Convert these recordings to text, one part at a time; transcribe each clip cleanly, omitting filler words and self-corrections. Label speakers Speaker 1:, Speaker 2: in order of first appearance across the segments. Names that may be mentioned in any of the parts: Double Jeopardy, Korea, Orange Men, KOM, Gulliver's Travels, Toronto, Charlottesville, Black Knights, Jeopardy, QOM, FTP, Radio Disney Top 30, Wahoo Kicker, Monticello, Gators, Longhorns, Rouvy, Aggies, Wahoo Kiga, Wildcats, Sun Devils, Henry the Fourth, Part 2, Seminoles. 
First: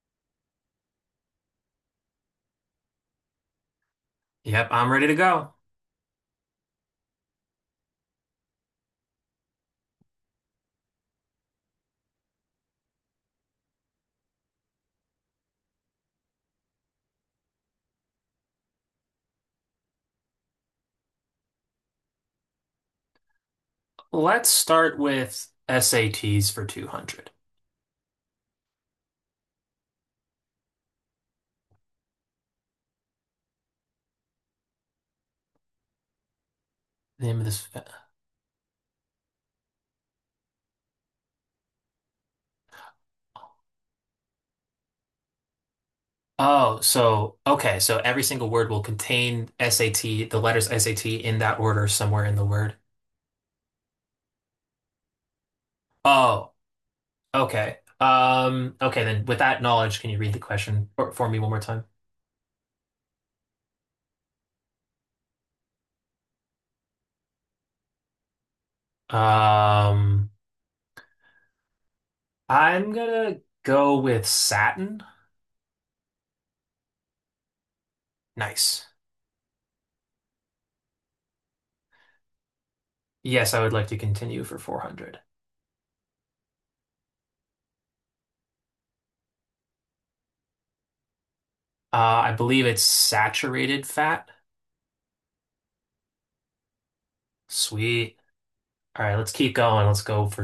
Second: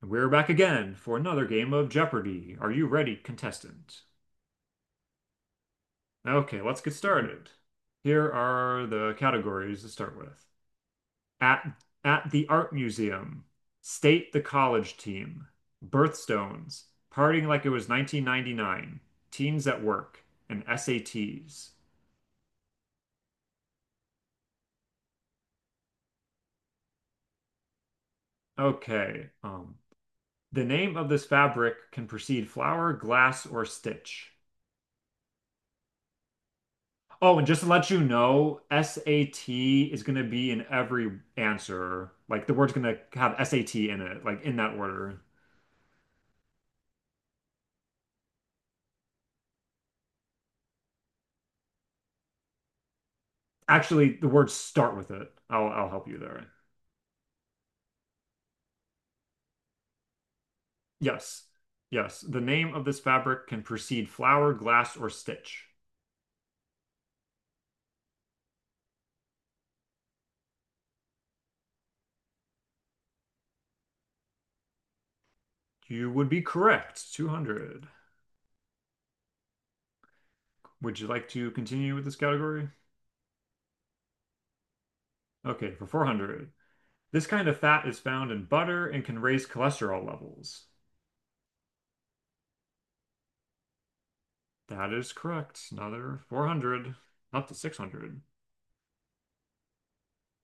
Speaker 1: We're back again for another game of Jeopardy! Are you ready, contestant?
Speaker 2: Yep, I'm ready to go.
Speaker 1: Okay, let's get started. Here are the categories to start with. At at the art museum, state the college team, birthstones, partying like it was 1999, teens at work, and SATs.
Speaker 2: Let's start with SATs for 200.
Speaker 1: Okay, the name of this fabric can precede flower, glass, or stitch.
Speaker 2: The
Speaker 1: Oh,
Speaker 2: name of
Speaker 1: and just to
Speaker 2: this.
Speaker 1: let you know, SAT is going to be in every answer. Like the word's going to have SAT in it, like in that order.
Speaker 2: Okay. So every single word will contain SAT, the letters SAT in that order somewhere in the word.
Speaker 1: Actually, the words start with it. I'll help you there.
Speaker 2: Oh, okay. Okay, then with that knowledge, can you read the question for me
Speaker 1: Yes.
Speaker 2: one more time?
Speaker 1: Yes. The name of this fabric can precede flower, glass, or stitch.
Speaker 2: Um, I'm gonna go with satin.
Speaker 1: You would be correct. 200.
Speaker 2: Nice.
Speaker 1: Would you like to continue with this category?
Speaker 2: Yes, I would like to continue for 400.
Speaker 1: Okay, for 400. This kind of fat is found in butter and can raise cholesterol levels.
Speaker 2: I believe it's saturated fat.
Speaker 1: That is correct. Another 400, up to
Speaker 2: Sweet.
Speaker 1: 600.
Speaker 2: All right, let's keep going. Let's go for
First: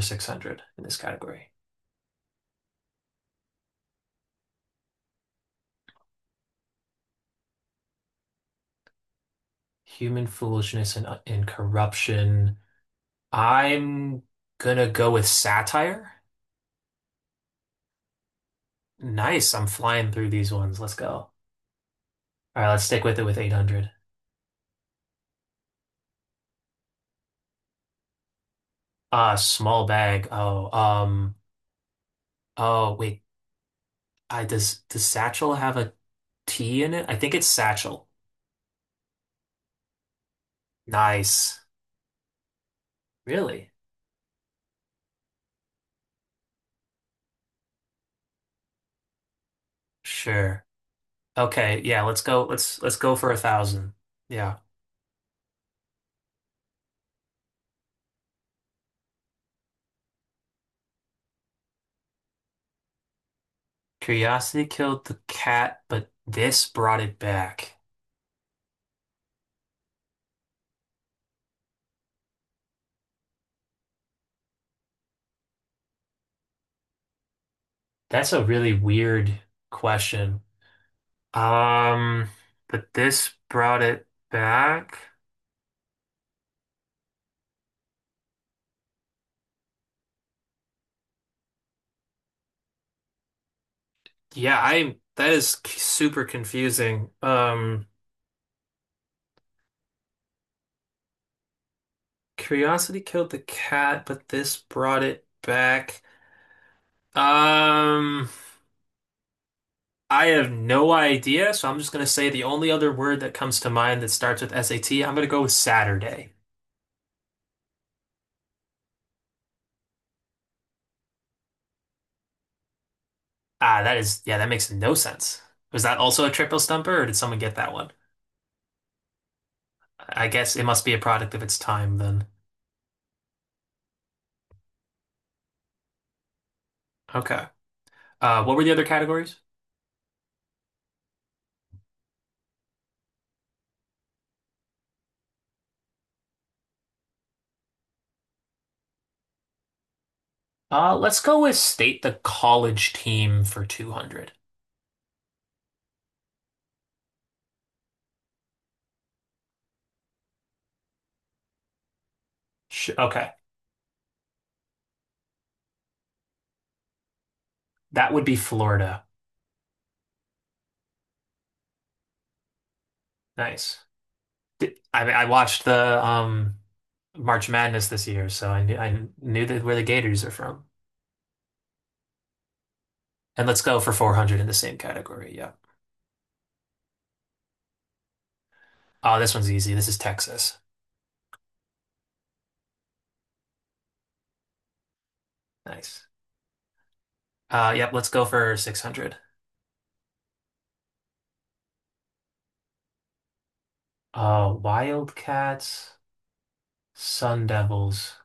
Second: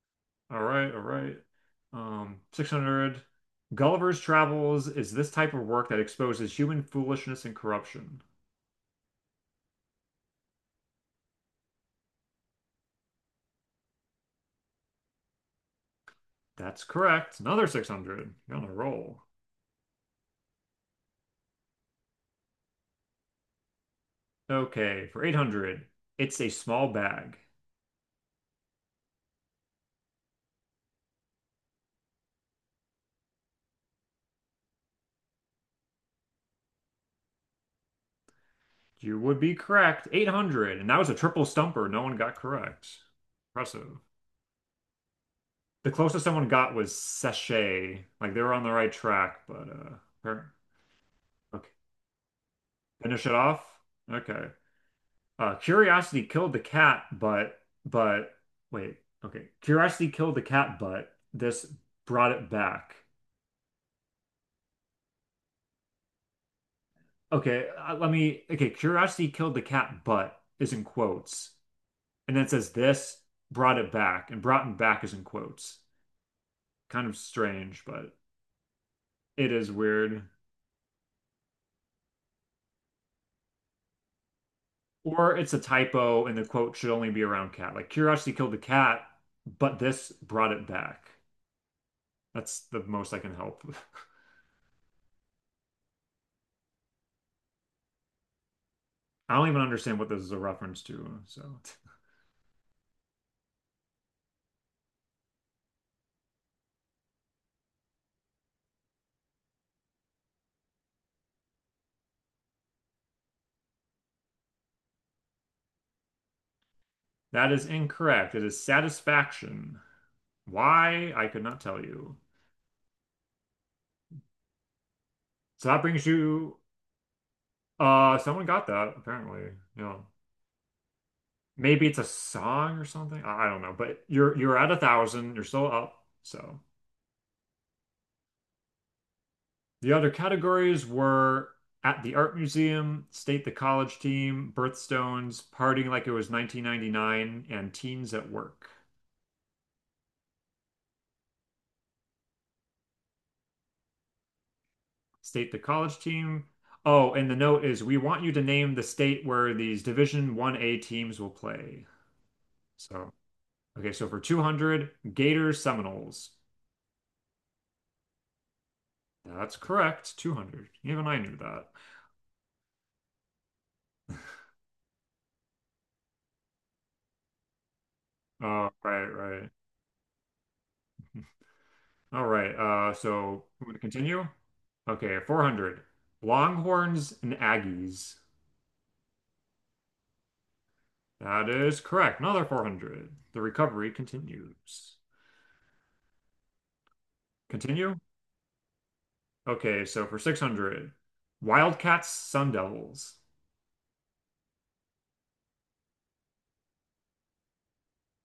Speaker 1: All
Speaker 2: 600 in
Speaker 1: right,
Speaker 2: this
Speaker 1: all right.
Speaker 2: category.
Speaker 1: 600. Gulliver's Travels is this type of work that exposes human foolishness and corruption.
Speaker 2: Human foolishness and corruption. I'm gonna go with satire.
Speaker 1: That's correct. Another 600. You're on a roll.
Speaker 2: Nice, I'm flying through these ones. Let's go. All right, let's stick with it with 800.
Speaker 1: Okay, for 800. It's a small bag.
Speaker 2: Small bag. Oh, oh, wait. I does satchel have a T in it? I think it's satchel.
Speaker 1: You would be correct. 800. And that was a triple
Speaker 2: Nice.
Speaker 1: stumper. No one got correct.
Speaker 2: Really?
Speaker 1: Impressive. The closest someone got was sachet. Like they were on the right track, but fair-
Speaker 2: Sure.
Speaker 1: okay.
Speaker 2: Okay, yeah, let's go. Let's go
Speaker 1: Finish
Speaker 2: for
Speaker 1: it
Speaker 2: a
Speaker 1: off.
Speaker 2: thousand.
Speaker 1: Okay.
Speaker 2: Yeah.
Speaker 1: Curiosity killed the cat, but wait, okay. Curiosity killed the cat, but this brought it back.
Speaker 2: Curiosity killed the cat, but this brought it
Speaker 1: Okay,
Speaker 2: back.
Speaker 1: let me. Okay, curiosity killed the cat, but is in quotes, and then it says this brought it back, and brought it back is in quotes. Kind of strange, but
Speaker 2: That's a really weird
Speaker 1: it is weird.
Speaker 2: question. Um, but this brought it back.
Speaker 1: Or it's a typo, and the quote should only be around cat. Like curiosity killed the cat, but this brought it back. That's the most I can help. With.
Speaker 2: Yeah, I that is super confusing.
Speaker 1: I don't even understand what this is a reference to, so.
Speaker 2: Curiosity killed the cat, but this brought it back. Um, I have no idea, so I'm just gonna say the only other word that comes to mind that starts with S am gonna go with Saturday.
Speaker 1: That is incorrect. It is satisfaction. Why? I could not tell you.
Speaker 2: Ah, that is, yeah, that makes no sense.
Speaker 1: So that
Speaker 2: Was that
Speaker 1: brings
Speaker 2: also a
Speaker 1: you,
Speaker 2: triple stumper, or did someone get that one?
Speaker 1: someone got that apparently. Yeah.
Speaker 2: I guess it must be a product of its
Speaker 1: Maybe
Speaker 2: time
Speaker 1: it's a
Speaker 2: then.
Speaker 1: song or something. I don't know, but you're at 1,000. You're still up. So
Speaker 2: Okay. What were the other categories?
Speaker 1: the other categories were at the art museum, state the college team, birthstones, partying like it was 1999, and teens at work.
Speaker 2: Let's go with state the college team for 200.
Speaker 1: State the college team. Oh, and the note is we want you to name the state where these Division 1A teams will play.
Speaker 2: Sh
Speaker 1: So,
Speaker 2: okay.
Speaker 1: okay, so for 200, Gators Seminoles.
Speaker 2: That would be Florida.
Speaker 1: That's correct. 200. Even I knew that.
Speaker 2: Nice. I watched the March Madness this year, so
Speaker 1: Right,
Speaker 2: I knew
Speaker 1: right.
Speaker 2: that where the Gators are from.
Speaker 1: All right. So
Speaker 2: And let's
Speaker 1: we're going to
Speaker 2: go for
Speaker 1: continue.
Speaker 2: 400 in the same
Speaker 1: Okay,
Speaker 2: category. Yeah.
Speaker 1: 400. Longhorns and Aggies.
Speaker 2: Oh, this one's easy. This is Texas.
Speaker 1: That is correct. Another 400. The recovery continues.
Speaker 2: Nice. Yep,
Speaker 1: Continue?
Speaker 2: let's go for 600.
Speaker 1: Okay, so for 600, Wildcats, Sun Devils.
Speaker 2: Wildcats, Sun Devils.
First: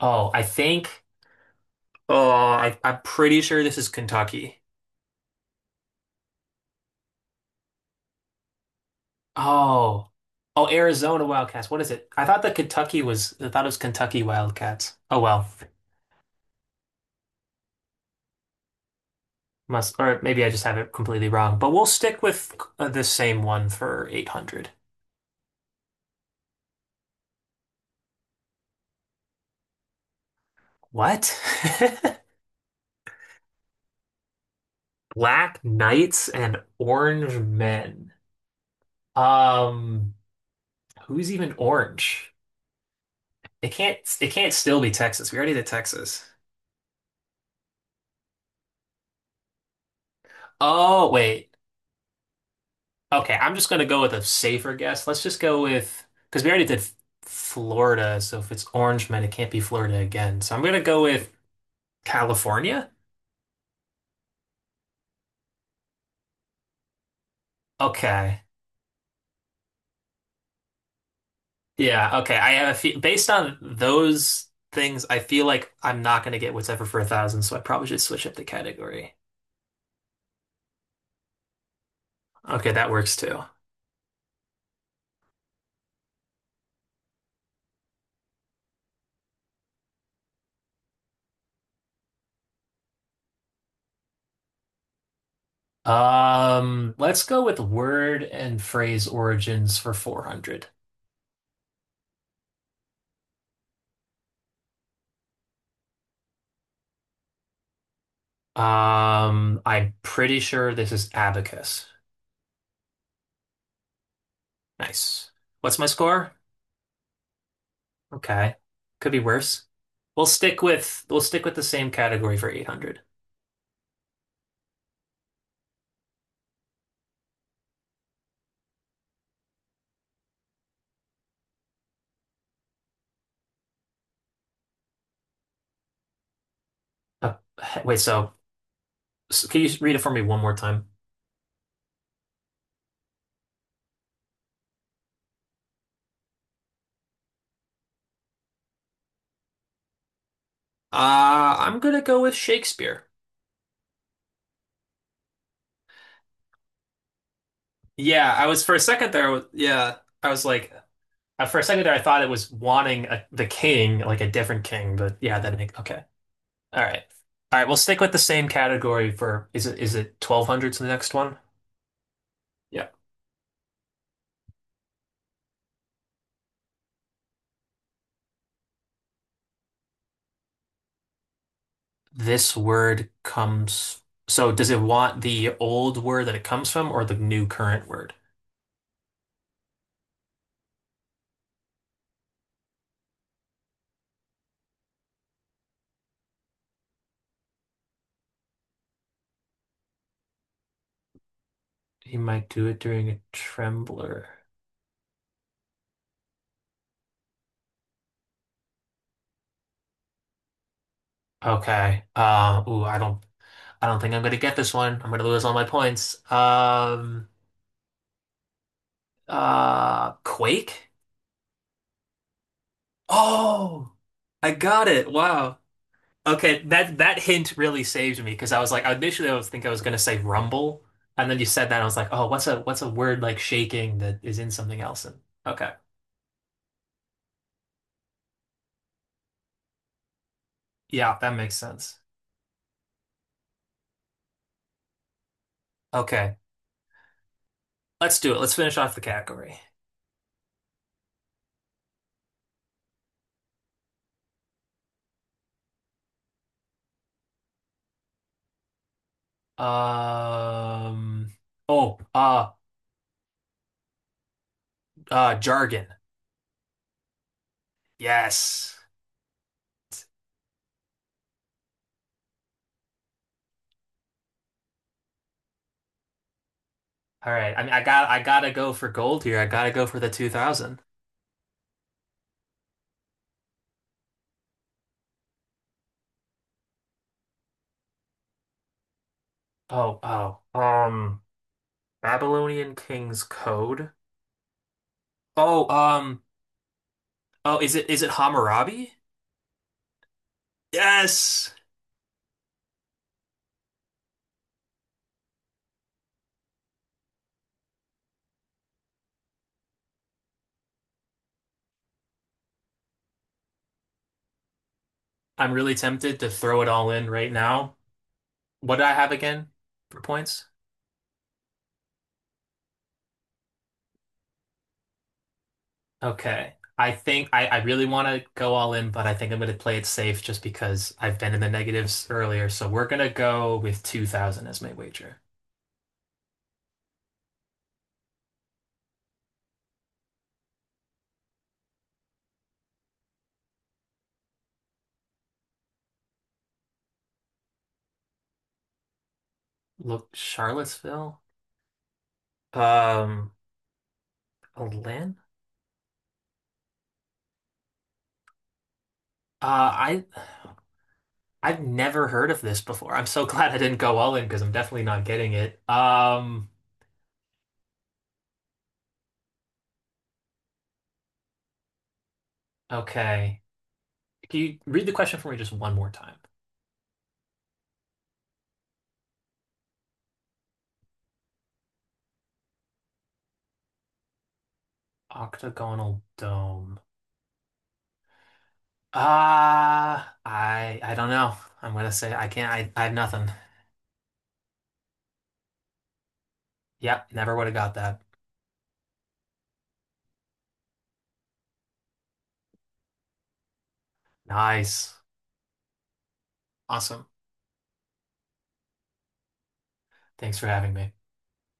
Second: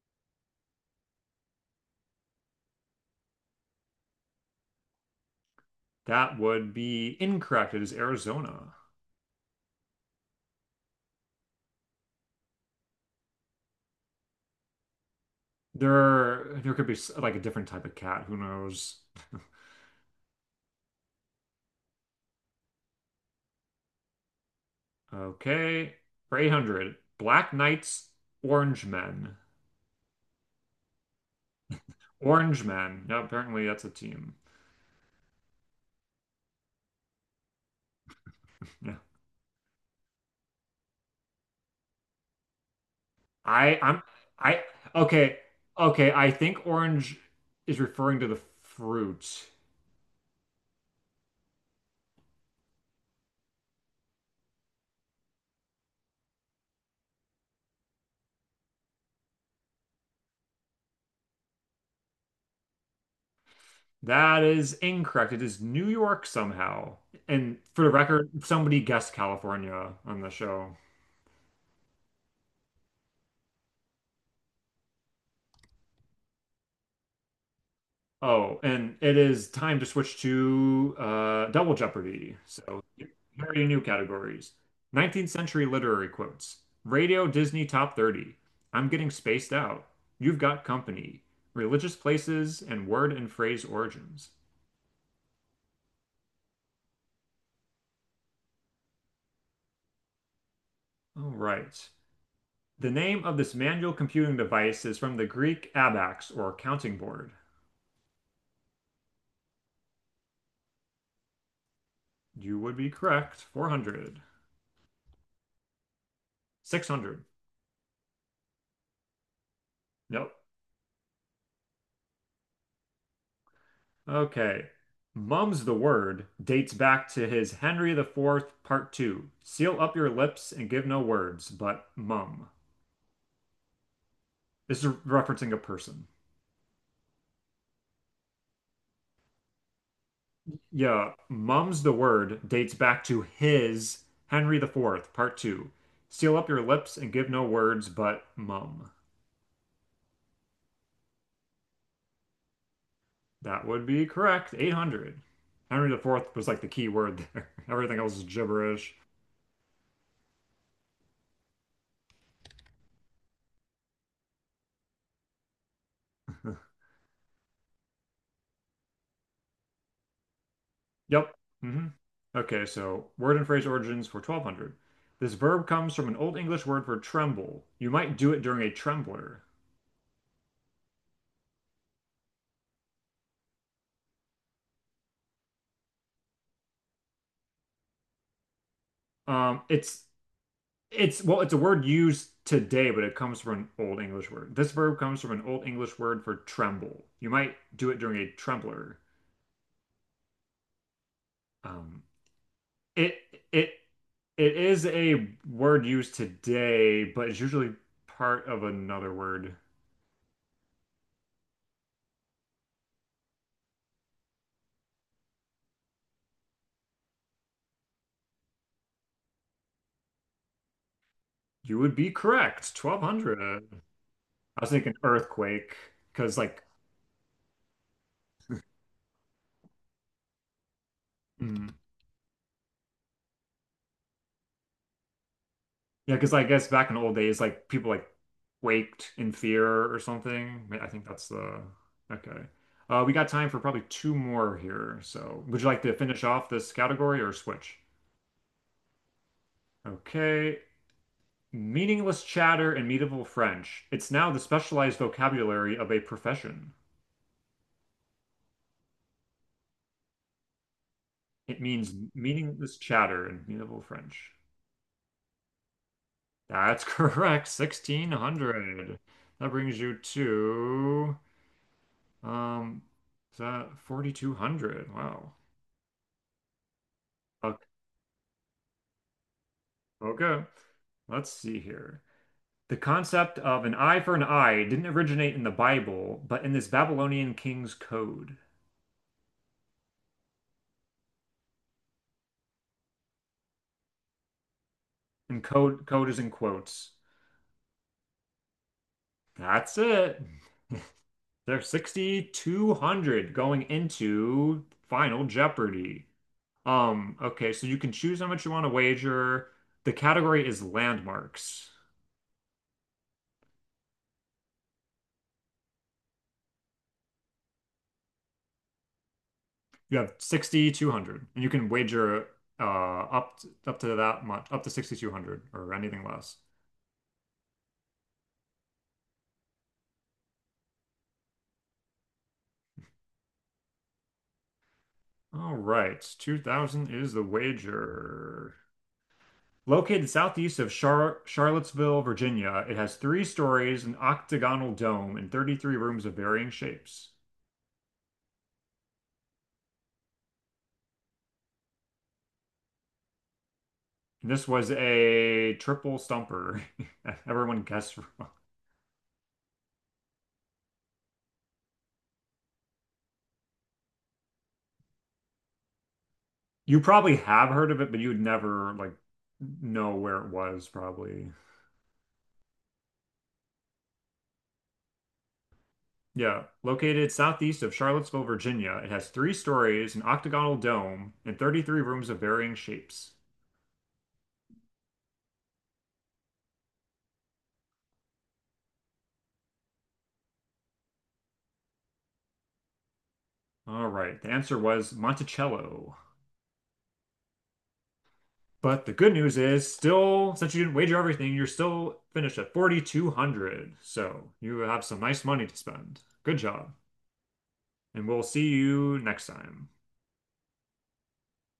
Speaker 2: Oh, I think. I'm pretty sure this is Kentucky.
Speaker 1: That would be incorrect. It is Arizona.
Speaker 2: Oh, oh, Arizona Wildcats. What is it? I thought that Kentucky was. I thought it was Kentucky Wildcats. Oh well,
Speaker 1: There could be like a different type of cat. Who knows?
Speaker 2: must or maybe I just have it completely wrong. But we'll stick with the same one for 800.
Speaker 1: Okay. For 800, Black Knights, Orange Men.
Speaker 2: What?
Speaker 1: Orange Men. No, apparently that's a team.
Speaker 2: Black Knights and Orange Men.
Speaker 1: Yeah.
Speaker 2: Um, Who's even orange? It
Speaker 1: I,
Speaker 2: can't.
Speaker 1: I'm,
Speaker 2: It can't
Speaker 1: I,
Speaker 2: still be Texas.
Speaker 1: okay.
Speaker 2: We already did
Speaker 1: Okay.
Speaker 2: Texas.
Speaker 1: I think orange is referring to the fruit.
Speaker 2: Oh, wait. Okay, I'm just gonna go with a safer guess. Let's just go with because we already did Florida, so if it's Orange Man, it can't be Florida again. So I'm gonna go with California.
Speaker 1: That is incorrect. It is New York somehow. And for the record,
Speaker 2: Okay.
Speaker 1: somebody guessed California on the show.
Speaker 2: Yeah, okay. I have a fe based on those things, I feel like I'm not gonna get what's ever for a thousand, so I probably should switch up the
Speaker 1: Oh, and it
Speaker 2: category.
Speaker 1: is time to switch to Double Jeopardy.
Speaker 2: Okay,
Speaker 1: So
Speaker 2: that
Speaker 1: here
Speaker 2: works too.
Speaker 1: are your new categories. 19th century literary quotes. Radio Disney Top 30. I'm getting spaced out. You've got company. Religious places and word and phrase origins.
Speaker 2: Let's go with word and phrase origins for 400.
Speaker 1: All right. The name of this manual computing device is from the Greek abax or counting board.
Speaker 2: I'm pretty sure this is abacus.
Speaker 1: You would be correct. 400.
Speaker 2: Nice. What's my score?
Speaker 1: 600.
Speaker 2: Okay. Could be worse.
Speaker 1: Nope.
Speaker 2: We'll stick with the same category for 800.
Speaker 1: Okay. Mum's the word dates back to his Henry IV, Part 2. Seal up your lips and give no words, but mum. This is referencing a person.
Speaker 2: Uh, wait, so, so can you read it for me one more time?
Speaker 1: Yeah, mum's the word dates back to his Henry the Fourth, Part 2. Seal up your lips and give no words, but mum.
Speaker 2: I'm gonna go with Shakespeare.
Speaker 1: That would be correct. 800. Henry IV was like the key word there. Everything else is
Speaker 2: Yeah, I was for a
Speaker 1: gibberish.
Speaker 2: second there. I was- Yeah, I was like, For a second there, I thought it was wanting a, the king, like a different king, but yeah, that makes okay. All right, all right. We'll stick with the same category for is it twelve hundreds the next
Speaker 1: Yep.
Speaker 2: one?
Speaker 1: hmm Okay,
Speaker 2: Yeah.
Speaker 1: so word and phrase origins for 1200. This verb comes from an Old English word for tremble. You might do it during a trembler.
Speaker 2: This word comes. So does it want the old word that it comes from or the new current word?
Speaker 1: Um, it's it's well, it's a word used today, but it comes from an Old English word. This verb comes from an Old English word for tremble. You might do it during a trembler. Um,
Speaker 2: He might do it during
Speaker 1: it
Speaker 2: a
Speaker 1: it
Speaker 2: trembler.
Speaker 1: it is a word used today, but it's usually part of another word.
Speaker 2: Okay. I don't think I'm gonna get this one. I'm gonna lose all my points. Quake?
Speaker 1: You would be correct. 1200. I
Speaker 2: Oh, I
Speaker 1: was
Speaker 2: got
Speaker 1: thinking
Speaker 2: it. Wow.
Speaker 1: earthquake because
Speaker 2: Okay,
Speaker 1: like
Speaker 2: that hint really saved me because I was like, initially I was gonna say rumble, and then you
Speaker 1: Mm.
Speaker 2: said that, and I was like, oh, what's a word like shaking that is in something else? And okay,
Speaker 1: Yeah, because I guess back in the old days, like people like waked in fear or something. I think
Speaker 2: yeah,
Speaker 1: that's
Speaker 2: that makes
Speaker 1: the
Speaker 2: sense.
Speaker 1: okay. We got time for probably two more here. So, would you like to finish
Speaker 2: Okay,
Speaker 1: off this category or switch?
Speaker 2: let's do it. Let's finish off the category.
Speaker 1: Okay. Meaningless chatter and medieval French. It's now the specialized vocabulary of a profession.
Speaker 2: Um,
Speaker 1: It means
Speaker 2: oh, uh,
Speaker 1: meaningless chatter and medieval French.
Speaker 2: Jargon.
Speaker 1: That's correct.
Speaker 2: Yes.
Speaker 1: 1600. That brings you to Um, is that 4,200? Wow.
Speaker 2: All right. I
Speaker 1: Okay.
Speaker 2: mean, I gotta go for gold here. I gotta go for the
Speaker 1: okay.
Speaker 2: 2000.
Speaker 1: Let's see here. The concept of an eye for an eye didn't originate in the Bible, but in this Babylonian king's code.
Speaker 2: Oh, oh, um, Babylonian King's Code.
Speaker 1: And
Speaker 2: Oh,
Speaker 1: code is
Speaker 2: um,
Speaker 1: in quotes.
Speaker 2: oh, is it Hammurabi?
Speaker 1: That's it.
Speaker 2: Yes.
Speaker 1: They're 6,200 going into Final Jeopardy. Okay, so you can choose how much you want to wager. The category is landmarks.
Speaker 2: I'm really tempted to throw it all in right now. What do I have again
Speaker 1: You
Speaker 2: for
Speaker 1: have
Speaker 2: points?
Speaker 1: 6,200, and you can wager up to that much, up to 6,200 or anything less.
Speaker 2: Okay. I think I really want to go all in, but I think I'm going to play it safe just because I've been in the negatives earlier. So we're going to go with 2000 as my wager.
Speaker 1: All right, 2000 is the wager. Located southeast of Charlottesville, Virginia, it has three stories, an octagonal dome, and 33 rooms of varying shapes.
Speaker 2: Look, Charlottesville? Um,
Speaker 1: And this was
Speaker 2: Lynn?
Speaker 1: a triple stumper. Everyone guessed wrong.
Speaker 2: Uh, I I've never heard of this before. I'm so glad I didn't go all in because I'm definitely not getting it.
Speaker 1: You probably have heard of it, but you'd never like know where it was, probably.
Speaker 2: Okay. Can you read the question for me just one more time?
Speaker 1: Yeah, located southeast of Charlottesville, Virginia, it has three stories, an octagonal dome, and 33 rooms of varying shapes.
Speaker 2: Octagonal dome. Ah, I don't know. I'm gonna say I can't. I have nothing.
Speaker 1: All right, the answer was Monticello.
Speaker 2: Yep, never would have got that.
Speaker 1: But the good news is, still, since you didn't wager everything, you're still finished at 4,200. So you have
Speaker 2: Nice.
Speaker 1: some nice money to spend. Good job.
Speaker 2: Awesome.
Speaker 1: And we'll see you next time.
Speaker 2: Thanks for having me.